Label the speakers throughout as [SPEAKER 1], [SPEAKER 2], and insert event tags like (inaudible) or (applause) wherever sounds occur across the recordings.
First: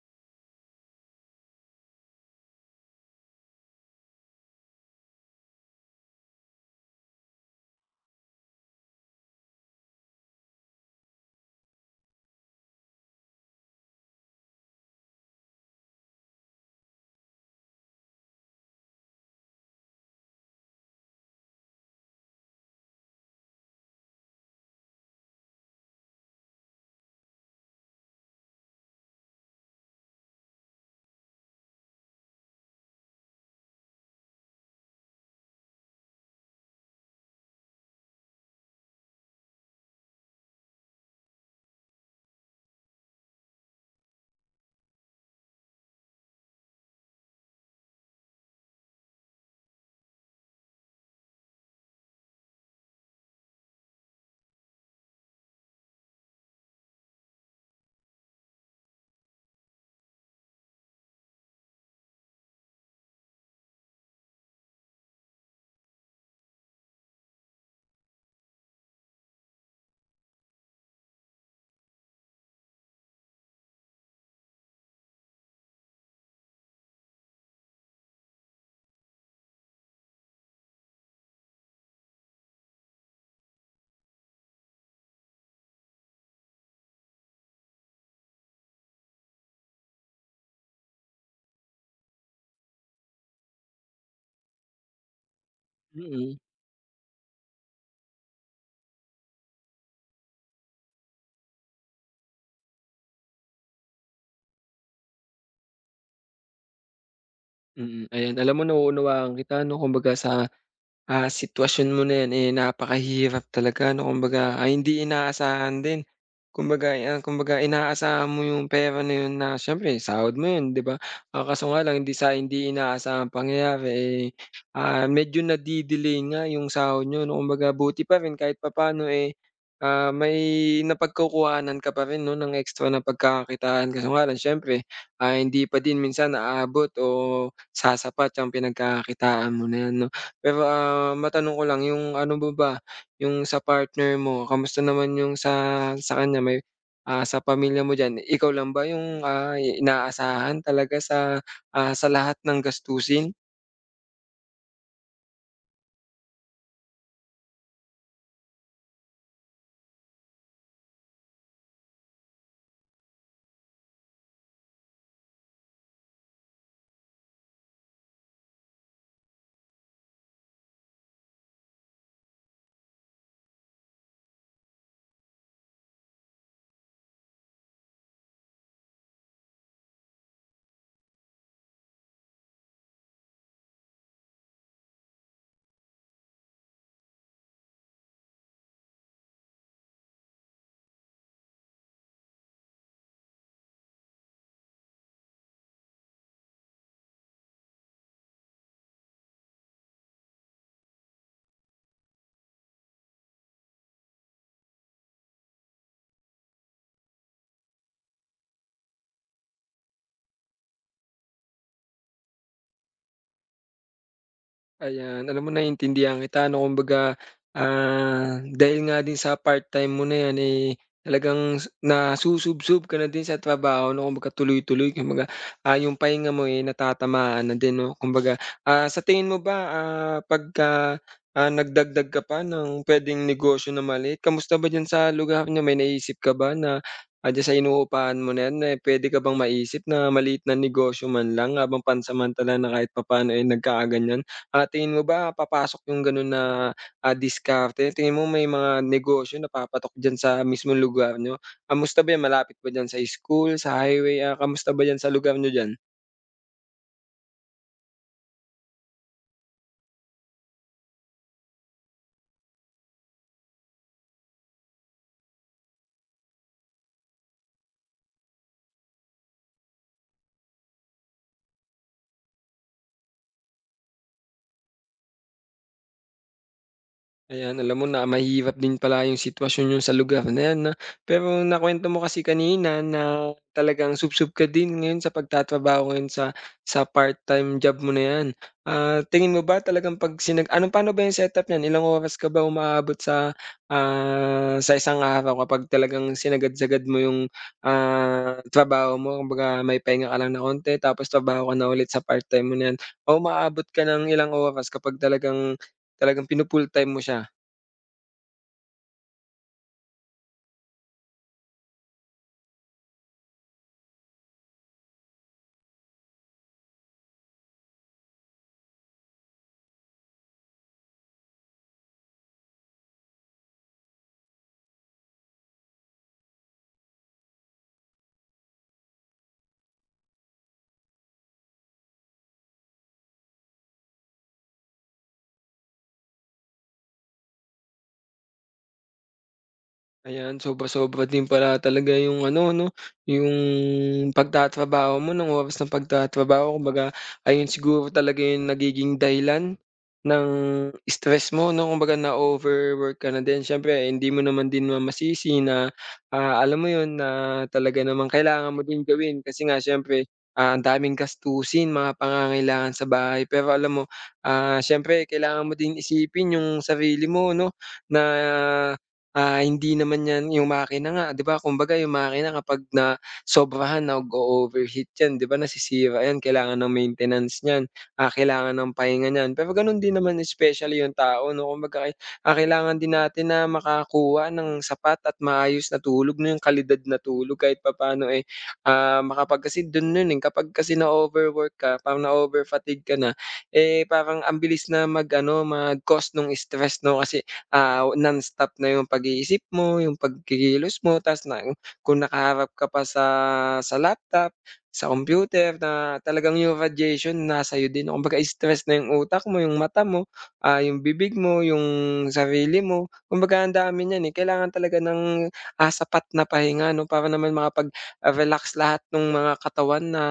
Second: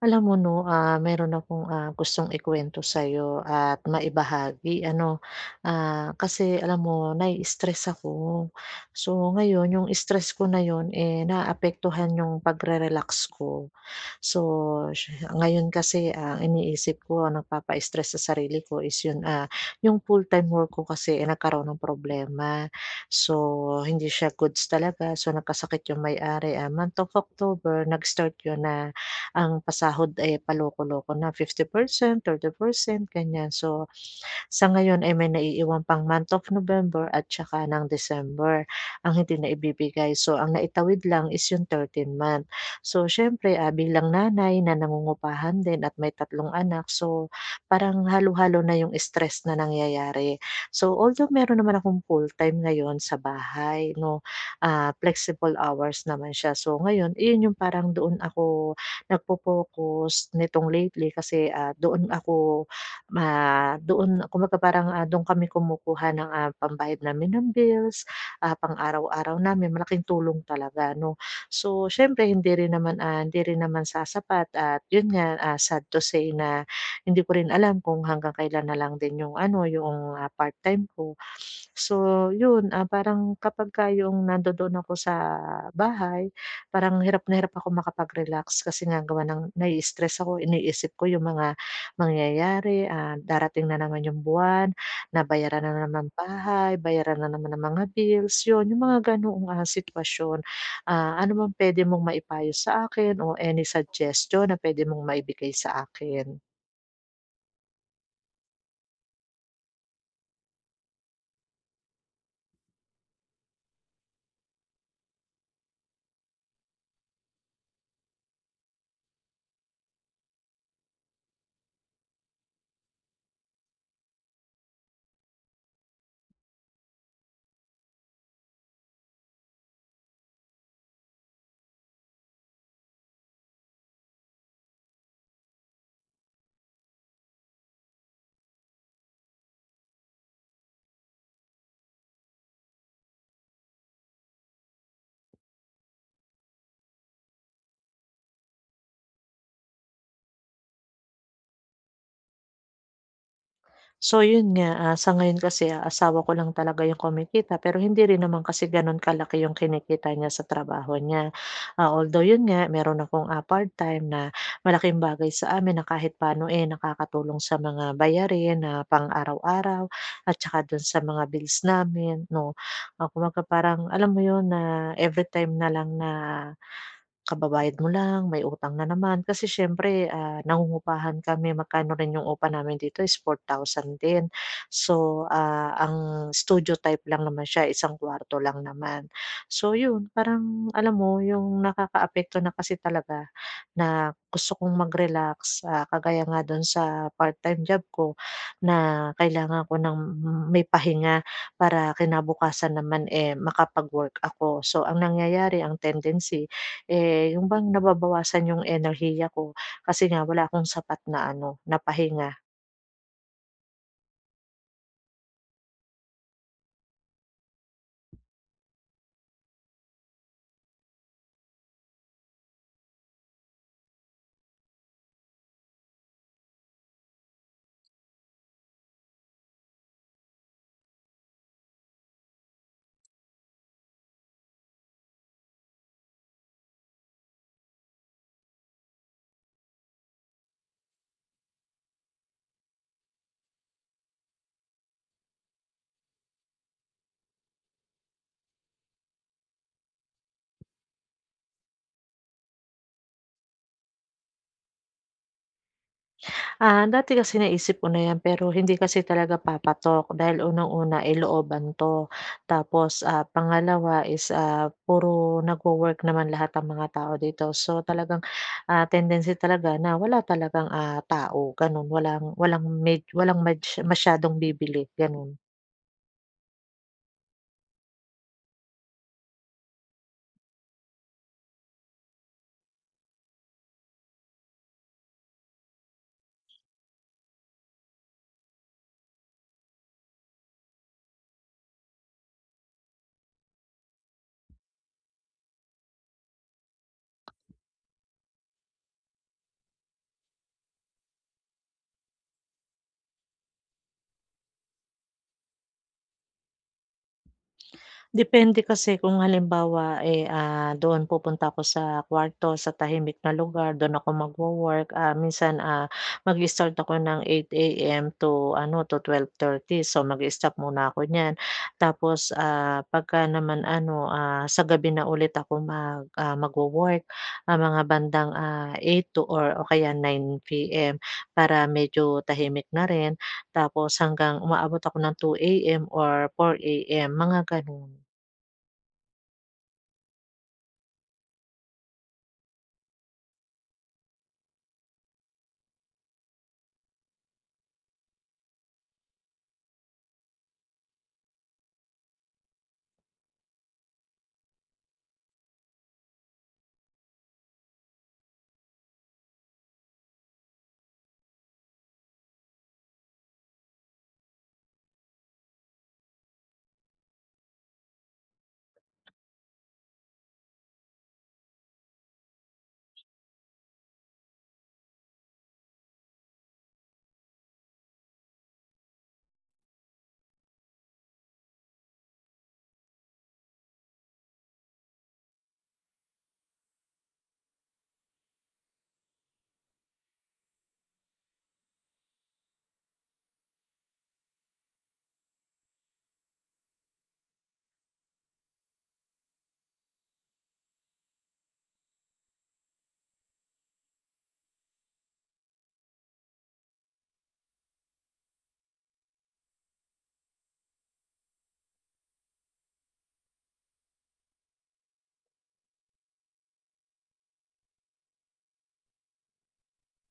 [SPEAKER 1] Alam mo no, ah, meron akong ah, gustong ikuwento sa 'yo at maibahagi ano. Ah, kasi alam mo nai-istress ako, so, ngayon 'yong stress ko na 'yon naaapektuhan 'yong pagre-relax ko. So, ngayon kasi ang iniisip ko ang nagpapa-stress sa sarili ko is 'yon, ah, yong full-time work ko kasi nagkaroon ng problema, so, hindi siya goods talaga. So, nagkasakit 'yong may-ari, ah, month of October nag-start 'yon na, ang pasahod ay paloko-loko na 50%, 30% ganyan. So, (gasps) sa ngayon ay may naiiwan pang month of November at saka ng December ang hindi naibibigay, so, ang naitawid lang is yung 13 month. So, siyempre ah, bilang nanay na nangungupahan din at may 3 anak, so, parang halo-halo na 'yong stress na nangyayari. So, although meron naman akong full-time ngayon sa bahay, no, ah, flexible hours naman siya, so, ngayon 'yon yong parang doon ako nag-fo-focus nitong lately kasi, ah, doon ako ma doon ako maka parang doon ah, kami kumukuha ng, ah, pambayad namin ng bills, ah, pang araw-araw namin malaking tulong talaga no. So, siyempre hindi rin naman, ah hindi rin naman sasapat at 'yon nga sad, ah, to say na hindi ko rin alam kung hanggang kailan na lang din 'yong ano, 'yoong, ah, part-time ko. (sniffs) So, 'yon, ah, parang kapagka 'yong nandoon ako sa bahay parang hirap na hirap ako makapag-relax kasi nga gawa ng nai-istress ako iniisip ko 'yong mga mangyayari, ah, darating na naman 'yong buwan na bayaran na naman
[SPEAKER 2] Mm.
[SPEAKER 1] bahay, bayaran na naman ang mga bills, 'yon 'yung mga ganoong, ah, sitwasyon. Ah, ano bang pwede mong maipayo sa akin o any suggestion na pwede mong maibigay sa akin?
[SPEAKER 2] Mm. Ayan, alam mo nauunawaan kita ano, kumbaga sa, ah, sitwasyon mo na 'yan, eh, napakahirap talaga 'no. Kumbaga ay hindi inaasahan din. Kumbaga, eh, kumbaga, eh, inaasahan mo yung pera na yun na syempre sahod mo yun, di ba? Ah, kaso nga lang hindi sa hindi inaasahan pangyayari, eh, ah, medyo nadi-delay nga yung sahod niyo 'no. Kumbaga 'buti pa rin kahit papaano, eh, ah, may napagkukuhanan ka pa rin 'no ng extra na pagkakakitaan kaso nga lang siyempre, ah, hindi pa din minsan aabot o sasapat ang pinagkakakitaan mo na 'yan 'no. Pero, ah, matanong ko lang, yung ano mo ba, yung sa partner mo kamusta naman yung sa sa kanya, may, ah, sa pamilya mo diyan ikaw lang ba yung, ah, inaasahan talaga sa, ah, sa lahat ng gastusin?
[SPEAKER 1] So 'yon nga, ah, sa ngayon kasi asawa ko lang talaga 'yong kumikita, pero hindi rin naman kasi gano'n kalaki 'yong kinikita niya sa trabaho niya. Ah, although 'yon nga meron akong, ah, part-time na malaking bagay sa amin na kahit pa'no, eh, nakakatulong sa mga bayarin na pang-araw-araw at tsaka do'n sa mga bills namin 'no. Ah, kubaga parang alam mo 'yon na everytime na lang na kababayad mo lang, may utang na naman, kasi siyempre, ah, nangungupahan kami magkano rin yung upa namin dito is 4,000 din. So, ah, ang studio type lang naman siya, isang kuwarto lang naman. So, yun parang alam mo yung nakakaapekto na kasi talaga na gusto kong mag-relax, ah, kagaya nga do'n sa part-time job ko, na kailangan ko ng may pahinga para kinabukasan naman, eh, makapag-work ako. So, ang nangyayari, ang tendency, eh, yung bang nababawasan 'yong enerhiya ko, kasi nga wala akong sapat na ano, na pahinga.
[SPEAKER 2] Ayan. Alam mo naiintindihan kita ano. Kumbaga, ah, dahil nga din sa part-time mo na 'yan, eh, talagang su nasusubsob ka na din sa trabaho, 'no. Kumbaga tuloy-tuloy, kumbaga, ah, 'yong pahinga mo, eh, natatamaan na din, 'no, kumbaga. Ah, sa tingin mo ba, ah, 'pagka, ah, nagdagdag ka pa ng puwedeng negosyo na maliit, kamusta ba diyan sa lugar niyo? May naisip ka ba na, ah, diyan sa inuupahan mo na 'yan, eh, puwede ka bang maisip na maliit na negosyo man lang habang pansamantala na kahit papaano ay nagkaganiyan? Ah, tingin mo ba papasok 'yong gano'n na, ah, diskarte? Tingin mo may mga negosyo na papatok diyan sa mismong lugar niyo? Kamusta ba 'yan? Malapit ba diyan sa school, sa highway, ah, kamusta ba diyan sa lugar niyo diyan?
[SPEAKER 1] Ah, dati kasi naisip ko na 'yan. Pero hindi kasi talaga papatok dahil unang-una ay looban 'to. Tapos, ah, pangalawa is, ah, puro nagwo-work naman lahat ang mga tao dito. So talagang, ah, tendency talaga na wala talagang, ah, tao, gano'n. Walang walang med walang mads masyadong bibili, gano'n.
[SPEAKER 2] Ayan, alam mo na mahirap din pala 'yong sitwasyon niyo sa lugar na 'yan, 'no? Pero nakuwento mo kasi kanina na talagang subsob ka din ngayon sa pagtatrabaho ngayon sa sa part-time job mo na 'yan. Ah, tingin mo ba talagang 'pag sinag ano, paano ba 'yong setup niyan? Ilang oras ka ba umaabot sa, ah, sa isang araw kapag talagang sinagad-sagad mo 'yong, ah, trabaho mo? Kumbaga, may pahinga ka lang na 'onti tapos trabaho ka na ulit sa part-time mo na 'yan o umaabot ka ng ilang oras kapag talagang talagang finu-full-time mo siya.
[SPEAKER 1] Depende kasi kung halimbawa, eh, ah, doon pupunta ako sa kuwarto, sa tahimik na lugar, doon ako magwo-work, ah, minsan, ah, mag-i-start ako ng 8 AM to ano, to 12:30. So, mag-i-stop muna ako niyan. Tapos, ah, 'pagka naman ano, ah, sa gabi na ulit ako mag ah, magwo-work. Ah, mga bandang, ah, 8 to or o kaya 9 PM para medyo tahimik na rin. Tapos hanggang umaabot ako ng 2 AM or 4 AM, mga gano'n.
[SPEAKER 2] Ayan, sobra-sobra din pala talaga 'yong ano 'no? 'Yong pagtatrabaho mo, no'ng oras ng pagtatrabaho. Kumbaga ayon siguro talaga 'yong nagiging dahilan ng stress mo 'no? Kumbaga na-overwork ka na din. S'yempre hindi mo naman din masisi na, ah, alam mo 'yon, na talaga naman kailangan mo din gawin kasi nga s'yempre ah, ang daming gastusin mga pangangailangan sa bahay. Pero alam mo, ah, s'yempre kailangan mo din isipin 'yong sarili mo, 'no? na ah, hindi naman 'yan 'yong makina nga, 'di ba? Kumbaga, 'yong makina kapag nasobrahan nag-oover heat 'yan, 'di ba? Nasisira 'yan. Kailangan ng maintenance n'yan, ah, kailangan ng pahinga n'yan. Pero gano'n din naman specially 'yong tao 'no, kumbaga ay, ah, kailangan din natin na makakuha ng sapat at maayos na tulog, na 'yong kalidad na tulog kahit papa'no eh, ah, makapag kasi do'n no'n eh, kapag kasi na-o-overwork ka parang na-over fatigue ka na eh, parang ang bilis na mag ano, mag-cause no'ng stress, 'no kasi ah, nonstop na 'yong pag-iisip mo, 'yong pagkikilos mo, 'tas na kung nakaharap ka pa sa sa laptop, sa computer na talagang 'yong radiation nasa'yo din kumbaga stress na 'yong utak mo, 'yong mata mo, ah, 'yong bibig mo, 'yong sarili mo. Kumbaga ang dami n'yan eh, kailangan talaga ng, ah, sapat na pahinga 'no? Para naman makapag-relax lahat no'ng mga katawan na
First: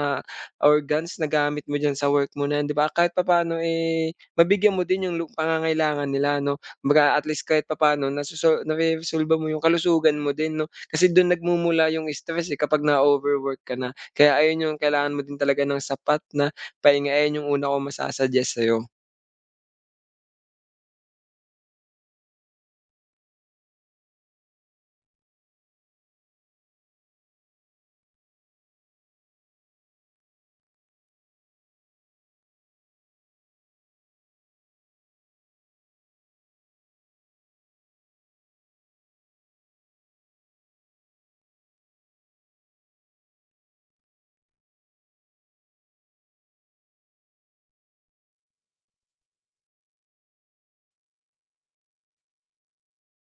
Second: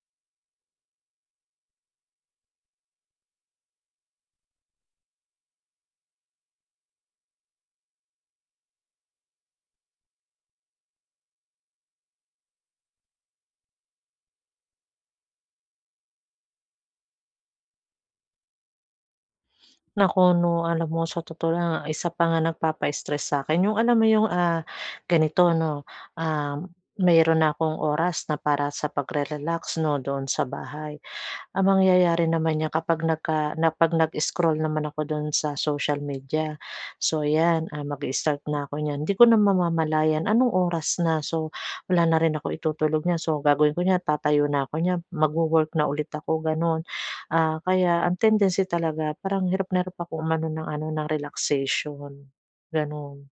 [SPEAKER 2] organs na gamit mo d'yan sa work mo na 'yan, 'di ba? Kahit papaano, eh, mabigyan mo din 'yong lu pangangailangan nila 'no? Kumbaga at least kahit papa'no nasoso nareresolba mo 'yong kalusugan mo din, 'no? Kasi do'n nagmumula 'yong stress eh, kapag na-o-overwork ka na. Kaya ayon 'yong kailangan mo din talaga ng sapat na pahinga, ayon 'yong una kong masu suggest sa'yo.
[SPEAKER 1] Naku, 'no, alam mo sa totoo lang, ang isa pa nga nagpapa-stress sa 'kin yung alam mo yung, ah, ganito, 'no. Um, mayro'n na akong oras na para sa pagre-relax, 'no, doon sa bahay. Ang mangyayari naman niyan kapag nagka na 'pag nag-scroll naman ako do'n sa social media, so, ayan, ah, mag-i-start na ako niyan, hindi ko na mamamalayan anong oras na. So, wala na rin akong itutulog niyan. So, gagawin ko niyan, tatayo na ako niyan, mag-wo-work na ulit ako, gano'n. Ah, kaya ang tendency talaga parang hirap na hirap ako umano ng ano, ng relaxation, gano'n.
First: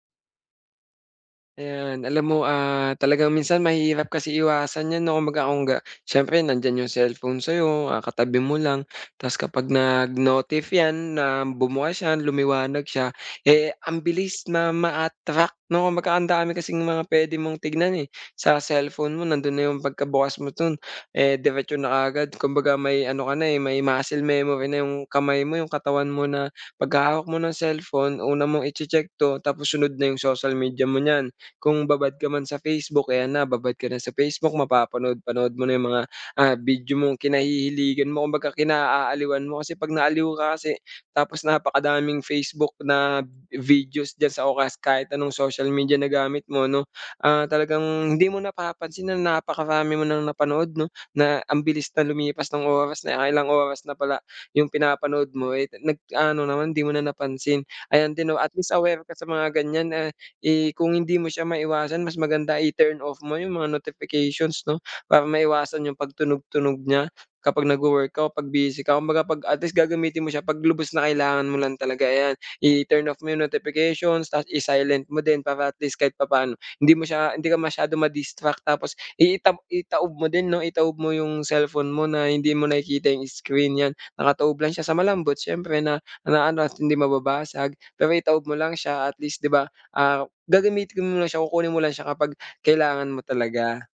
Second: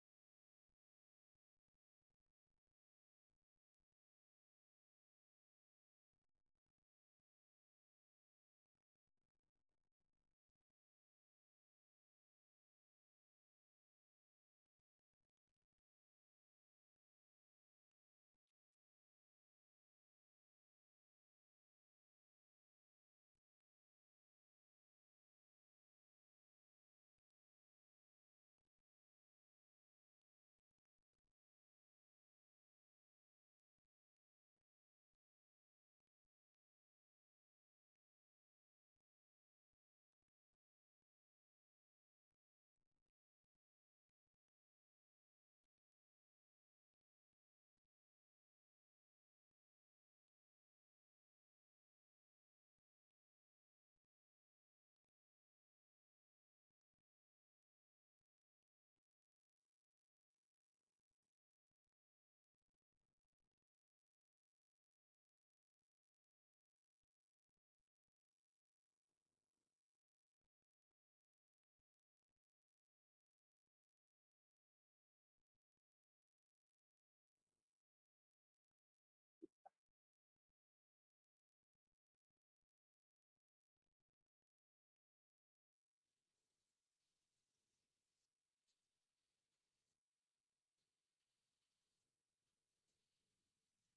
[SPEAKER 2] Ayan, alam mo, ah, talagang minsan mahirap kasi iwasan yan, 'no. Kumbaga, kung ga siyempre nandiyan yung cellphone sa'yo, ah, katabi mo lang 'tas kapag nag-notif 'yan na bumukas 'yan, lumiwanag siya, eh, ang bilis na ma-attract, 'no? Kumbaga, andami kasing mga puwede mong tignan, eh, sa cellphone mo. Nando'n na yung pagkabukas mo dun, eh, diretso na kaagad. Kumbaga, may ano ka na, eh, may muscle memory na yung kamay mo, yung katawan mo na pagkahawak mo ng cellphone, una mong iche-check 'to tapos sunod na yung social media mo niyan. Kung babad ka man sa Facebook, ayan na, babad ka na sa Facebook, mapapanood-panood mo na yung mga, ah, video mong kinahihiligan mo, kumbaga kinaaaliwan mo. Kasi 'pag naaliw ka kasi tapos napakadaming Facebook na, videos diyan sa o kas kahit anong social media na gamit mo, 'no, ah, talagang hindi mo napapansin na napakarami mo nang napanood, 'no? Na ang bilis na lumipas ng oras, naka-ilang oras na pala yung pinapanood mo, eh, nag-ano naman, hindi mo na napansin. Ayan din, 'no, at least, aware ka sa mga ganyan, a eh, kung hindi mo siya maiwasan, mas maganda i-turn off mo yung mga notifications, 'no, para maiwasan yung pagtunog-tunog niya kapag nag-wo-work ka o 'pag busy ka. Kumbaga, 'pag at least gagamitin mo siya 'pag lubos na kailangan mo lang talaga, ayan. I-turn off mo yung notifications tapos i-silent mo din para at least kahit papa'no hindi mo siya hindi ka masyadong ma-distract tapos i itab itaob mo din, 'no. Itaob mo yung cellphone mo na hindi mo nakikita yung screen 'yan. Nakataob lang siya sa malambot, siyempre na naano at hindi mababasag. Pero itaob mo lang siya at least ,'di ba, ah, gagamitin mo lang siya, kukunin mo lang siya kapag kailangan mo talaga.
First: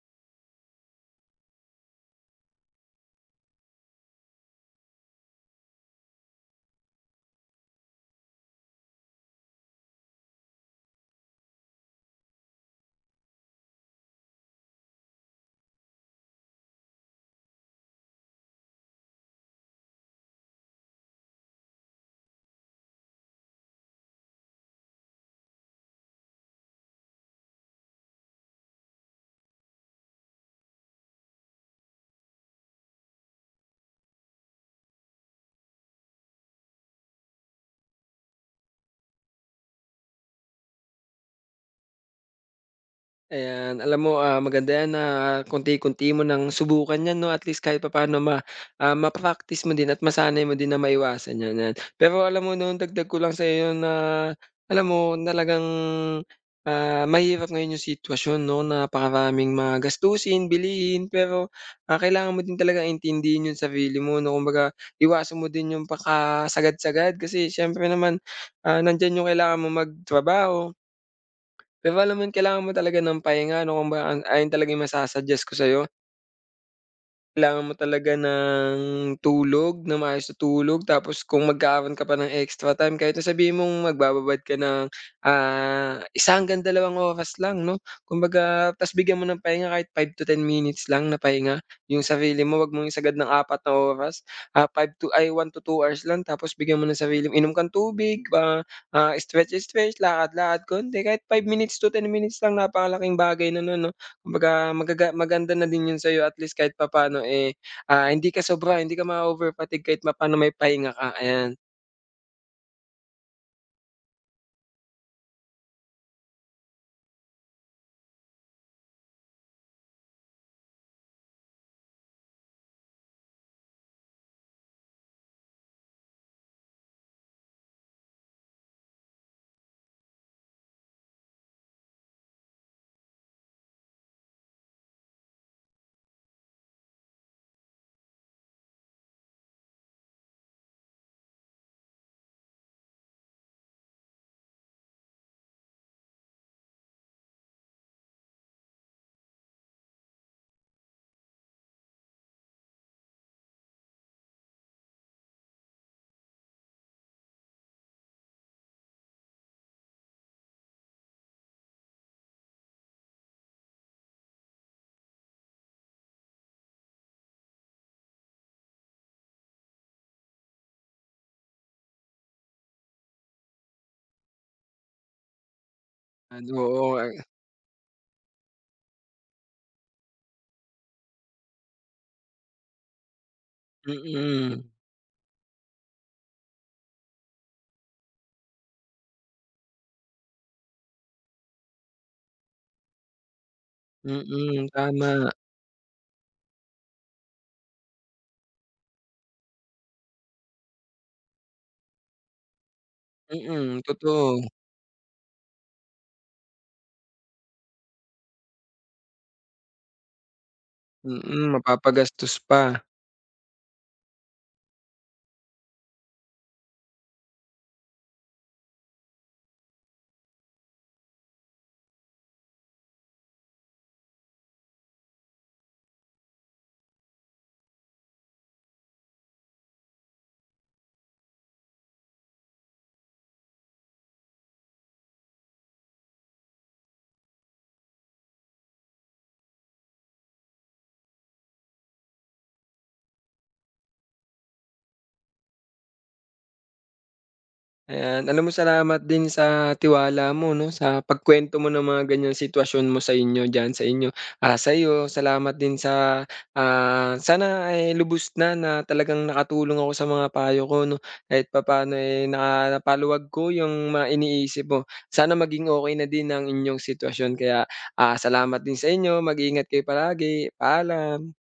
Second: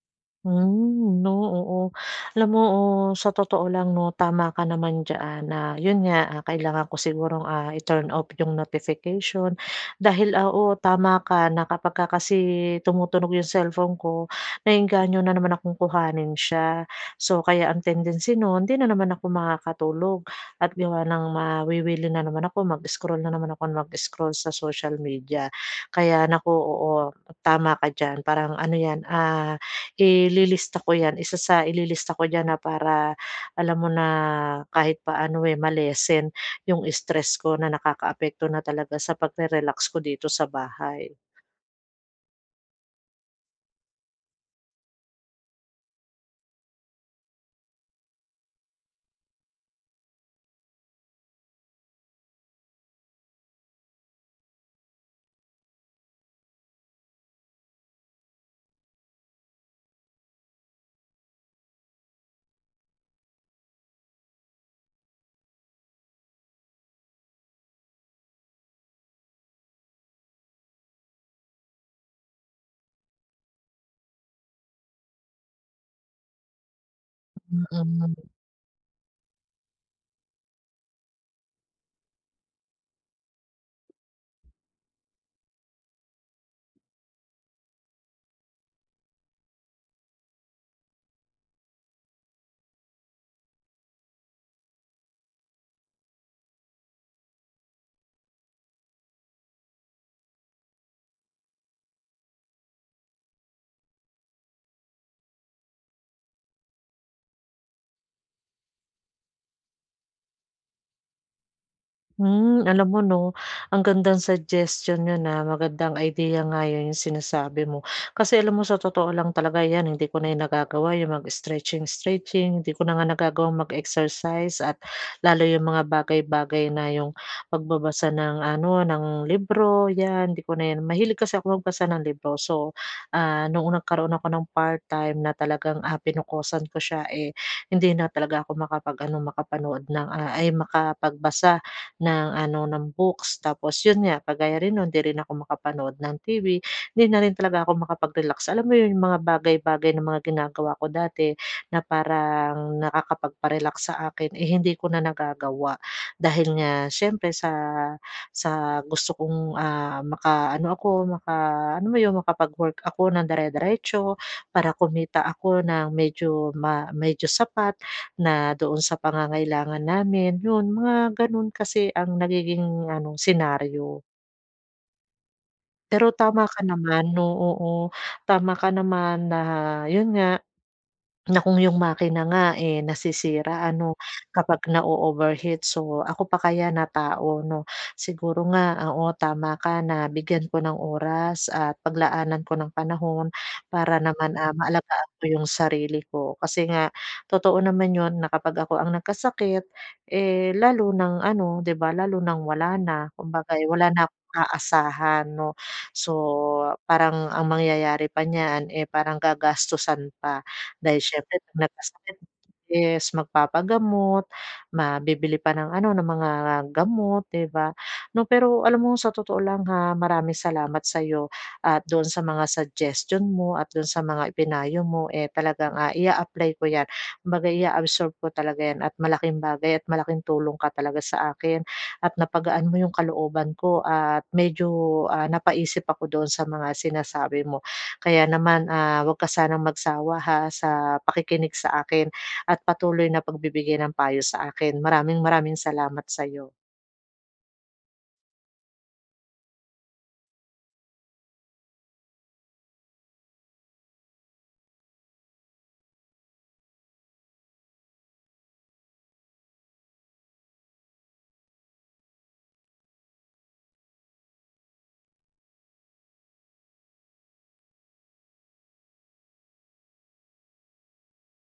[SPEAKER 1] Hmm, 'no, oo. Alam mo, oh, sa totoo lang 'no, tama ka naman diyan na 'yon nga, kailangan ko sigurong, ah, i-turn off 'yong notification dahil, oo, tama ka na kapagka kasi tumutunog 'yong cellphone ko, naeengganyo na naman akong kuhanin siya. So, kaya ang tendency no'n hindi na naman ako makakatulog. At gawa ng mawiwili na naman ako, mag-scroll na naman ako nang mag-scroll sa social media. Kaya naku, oo, tama ka diyan. Parang ano 'yan, ah, ililista ko 'yan. Isa sa ililista ko diyan na para alam mo na kahit paano, eh, ma-lessen 'yong stress ko na nakakaapekto na talaga sa pagre-relax ko dito sa bahay.
[SPEAKER 2] Ayan. Alam mo, ah, maganda 'yan na kaunti-kaunti mo nang subukan 'yan 'no. At least kahit papaano ma ah, ma-practice mo din at masanay mo din na maiwasan 'yan, 'yan. Pero alam mo 'no, dagdag ko lang sa'yo na alam mo, talagang, ah, mahirap ngayon 'yong sitwasyon 'no, napakaraming mag gastusin, bilihin, pero, ah, kailangan mo din talagang intindihin 'yong sarili mo 'no. Kumbaga iwasan mo din 'yong pakasagad-sagad kasi siyempre naman, ah, nandiyan 'yong kailangan mong magtrabaho pero alam mo 'yon, kailangan mo talaga ng pahinga 'no. Kumbaga an ayun talaga 'yong masa-suggest ko sa'yo. Kailangan mo talaga
[SPEAKER 1] Hmm.
[SPEAKER 2] ng tulog nang maayos na tulog tapos kung magkakaroon ka pa ng extra time kahit na sabihin mong magbababad ka ng, ah, 1 hanggang 2 oras lang 'no, kumbaga tas bigyan mo ng pahinga kahit 5-10 minutes lang na pahinga yung sarili mo, huwag mong isagad ng 4 na oras, ah, 5 to ay, 1-2 hours lang tapos bigyan mo ng sarili inom kang tubig, ah, ah, stretch-stretch, lakad-lakad kaunti, kahit 5 minutes to 10 minutes lang, napakalaking bagay na no'n 'no, kumbaga magaga maganda na din 'yon sa 'yo at least kahit papaano, eh, ah, hindi ka sobra, hindi ka mao-overfatigue, kahit papaano may pahinga ka, ayan.
[SPEAKER 1] Hmm, alam mo 'no, ang gandang suggestion 'yon, ah, magandang idea nga 'yon, 'yong sinasabi mo kasi alam mo sa totoo lang talaga 'yan hindi ko na nagagawa, 'yang mag-stretching stretching, hindi ko na nga nagagawang mag-exercise at lalo 'yong mga bagay-bagay na 'yong pagbabasa ng ano, ng libro, 'yan, 'di ko na 'yan mahilig kasi ako magbasa ng libro so, ah, noong nagkaroon ako ng part-time na talagang, ah, pinokusan ko siya, eh, hindi na talaga ako makapag-ano, makapanood ng, ah, ay, makapagbasa ng ano, ng books tapos 'yon nga, kagaya rin no'n, 'di rin ako makapanood ng TV, hindi na rin talaga ako makapag-relax, alam mo 'yon, mga bagay-bagay na mga ginagawa ko dati na parang nakakapagpa-relax sa akin, eh, hindi ko na nagagawa. Dahil nga siyempre sa sa gusto kong, ah, makaano ako, maka ano mo 'yong, makapag-work ako ng dire-diretso para kumita ako ng medyo ma medyo sapat na doon sa pangangailangan namin, 'yon mga ganoon kasi ang nagiging ano, senaryo. Pero tama
[SPEAKER 2] Ano,
[SPEAKER 1] ka
[SPEAKER 2] oh
[SPEAKER 1] naman,
[SPEAKER 2] ay
[SPEAKER 1] oo, oo. Tama ka naman na yun nga, na kung 'yong makina nga, eh, nasisira ano kapag
[SPEAKER 2] Mm.
[SPEAKER 1] na-o-overheat, so ako pa kaya na tao 'no. Siguro nga, oo, tama ka na bigyan ko ng oras at pag-laanan ko ng panahon para naman, ah,
[SPEAKER 2] Mm,
[SPEAKER 1] ma-alagaan ko
[SPEAKER 2] tama.
[SPEAKER 1] 'yong sarili ko. Kasi nga totoo naman 'yon na kapag ako ang nag-kasakit, eh, lalo ng ano 'di ba, lalo ng wala na, kumbaga, eh,
[SPEAKER 2] Mm,
[SPEAKER 1] wala na akong
[SPEAKER 2] totoo.
[SPEAKER 1] aasahan 'no. So, parang ang mang-yayari pa niyan, eh, parang ga-gastusan pa dahil siyempre
[SPEAKER 2] Mm,
[SPEAKER 1] 'pag nagkasakit
[SPEAKER 2] mapapa-gastos pa.
[SPEAKER 1] is mag papa-gamot, ma bibili pa ng ano, ng mga gamot 'di ba 'no. Pero alam mo sa totoo lang ha, maraming salamat sa'yo at doon sa mga suggestion mo at doon sa mga i-pinayo mo, eh, talagang, ah, i-a-apply ko 'yan. Kumbaga ia-absorb ko talaga 'yan at malaking bagay at malaking tulong ka talaga sa akin at na-pagaan mo 'yong kalooban ko at medyo, ah, napa-isip ako doon sa mga sinasabi mo. Kaya naman, ah, huwag ka sanang mag sawa ha, sa pa-kikinig sa akin at patuloy na pag-bibigay ng payo sa akin. Maraming-maraming salamat sa'yo.
[SPEAKER 2] Ayan, alam mo salamat din sa tiwala mo 'no sa pag-kwento mo ng mga ganyan sitwasyon mo sa inyo diyan sa inyo. Ah, sayo, salamat din sa, ah, sana ay lubos na na talagang naka-tulong ako sa mga payo ko 'no kahit papaano eh na paluwag ko yung mga iniisip mo. Sana maging okey na din ang inyong sitwasyon. Kaya, ah, salamat din sa inyo. Mag-ingat kayo palagi. Paalam.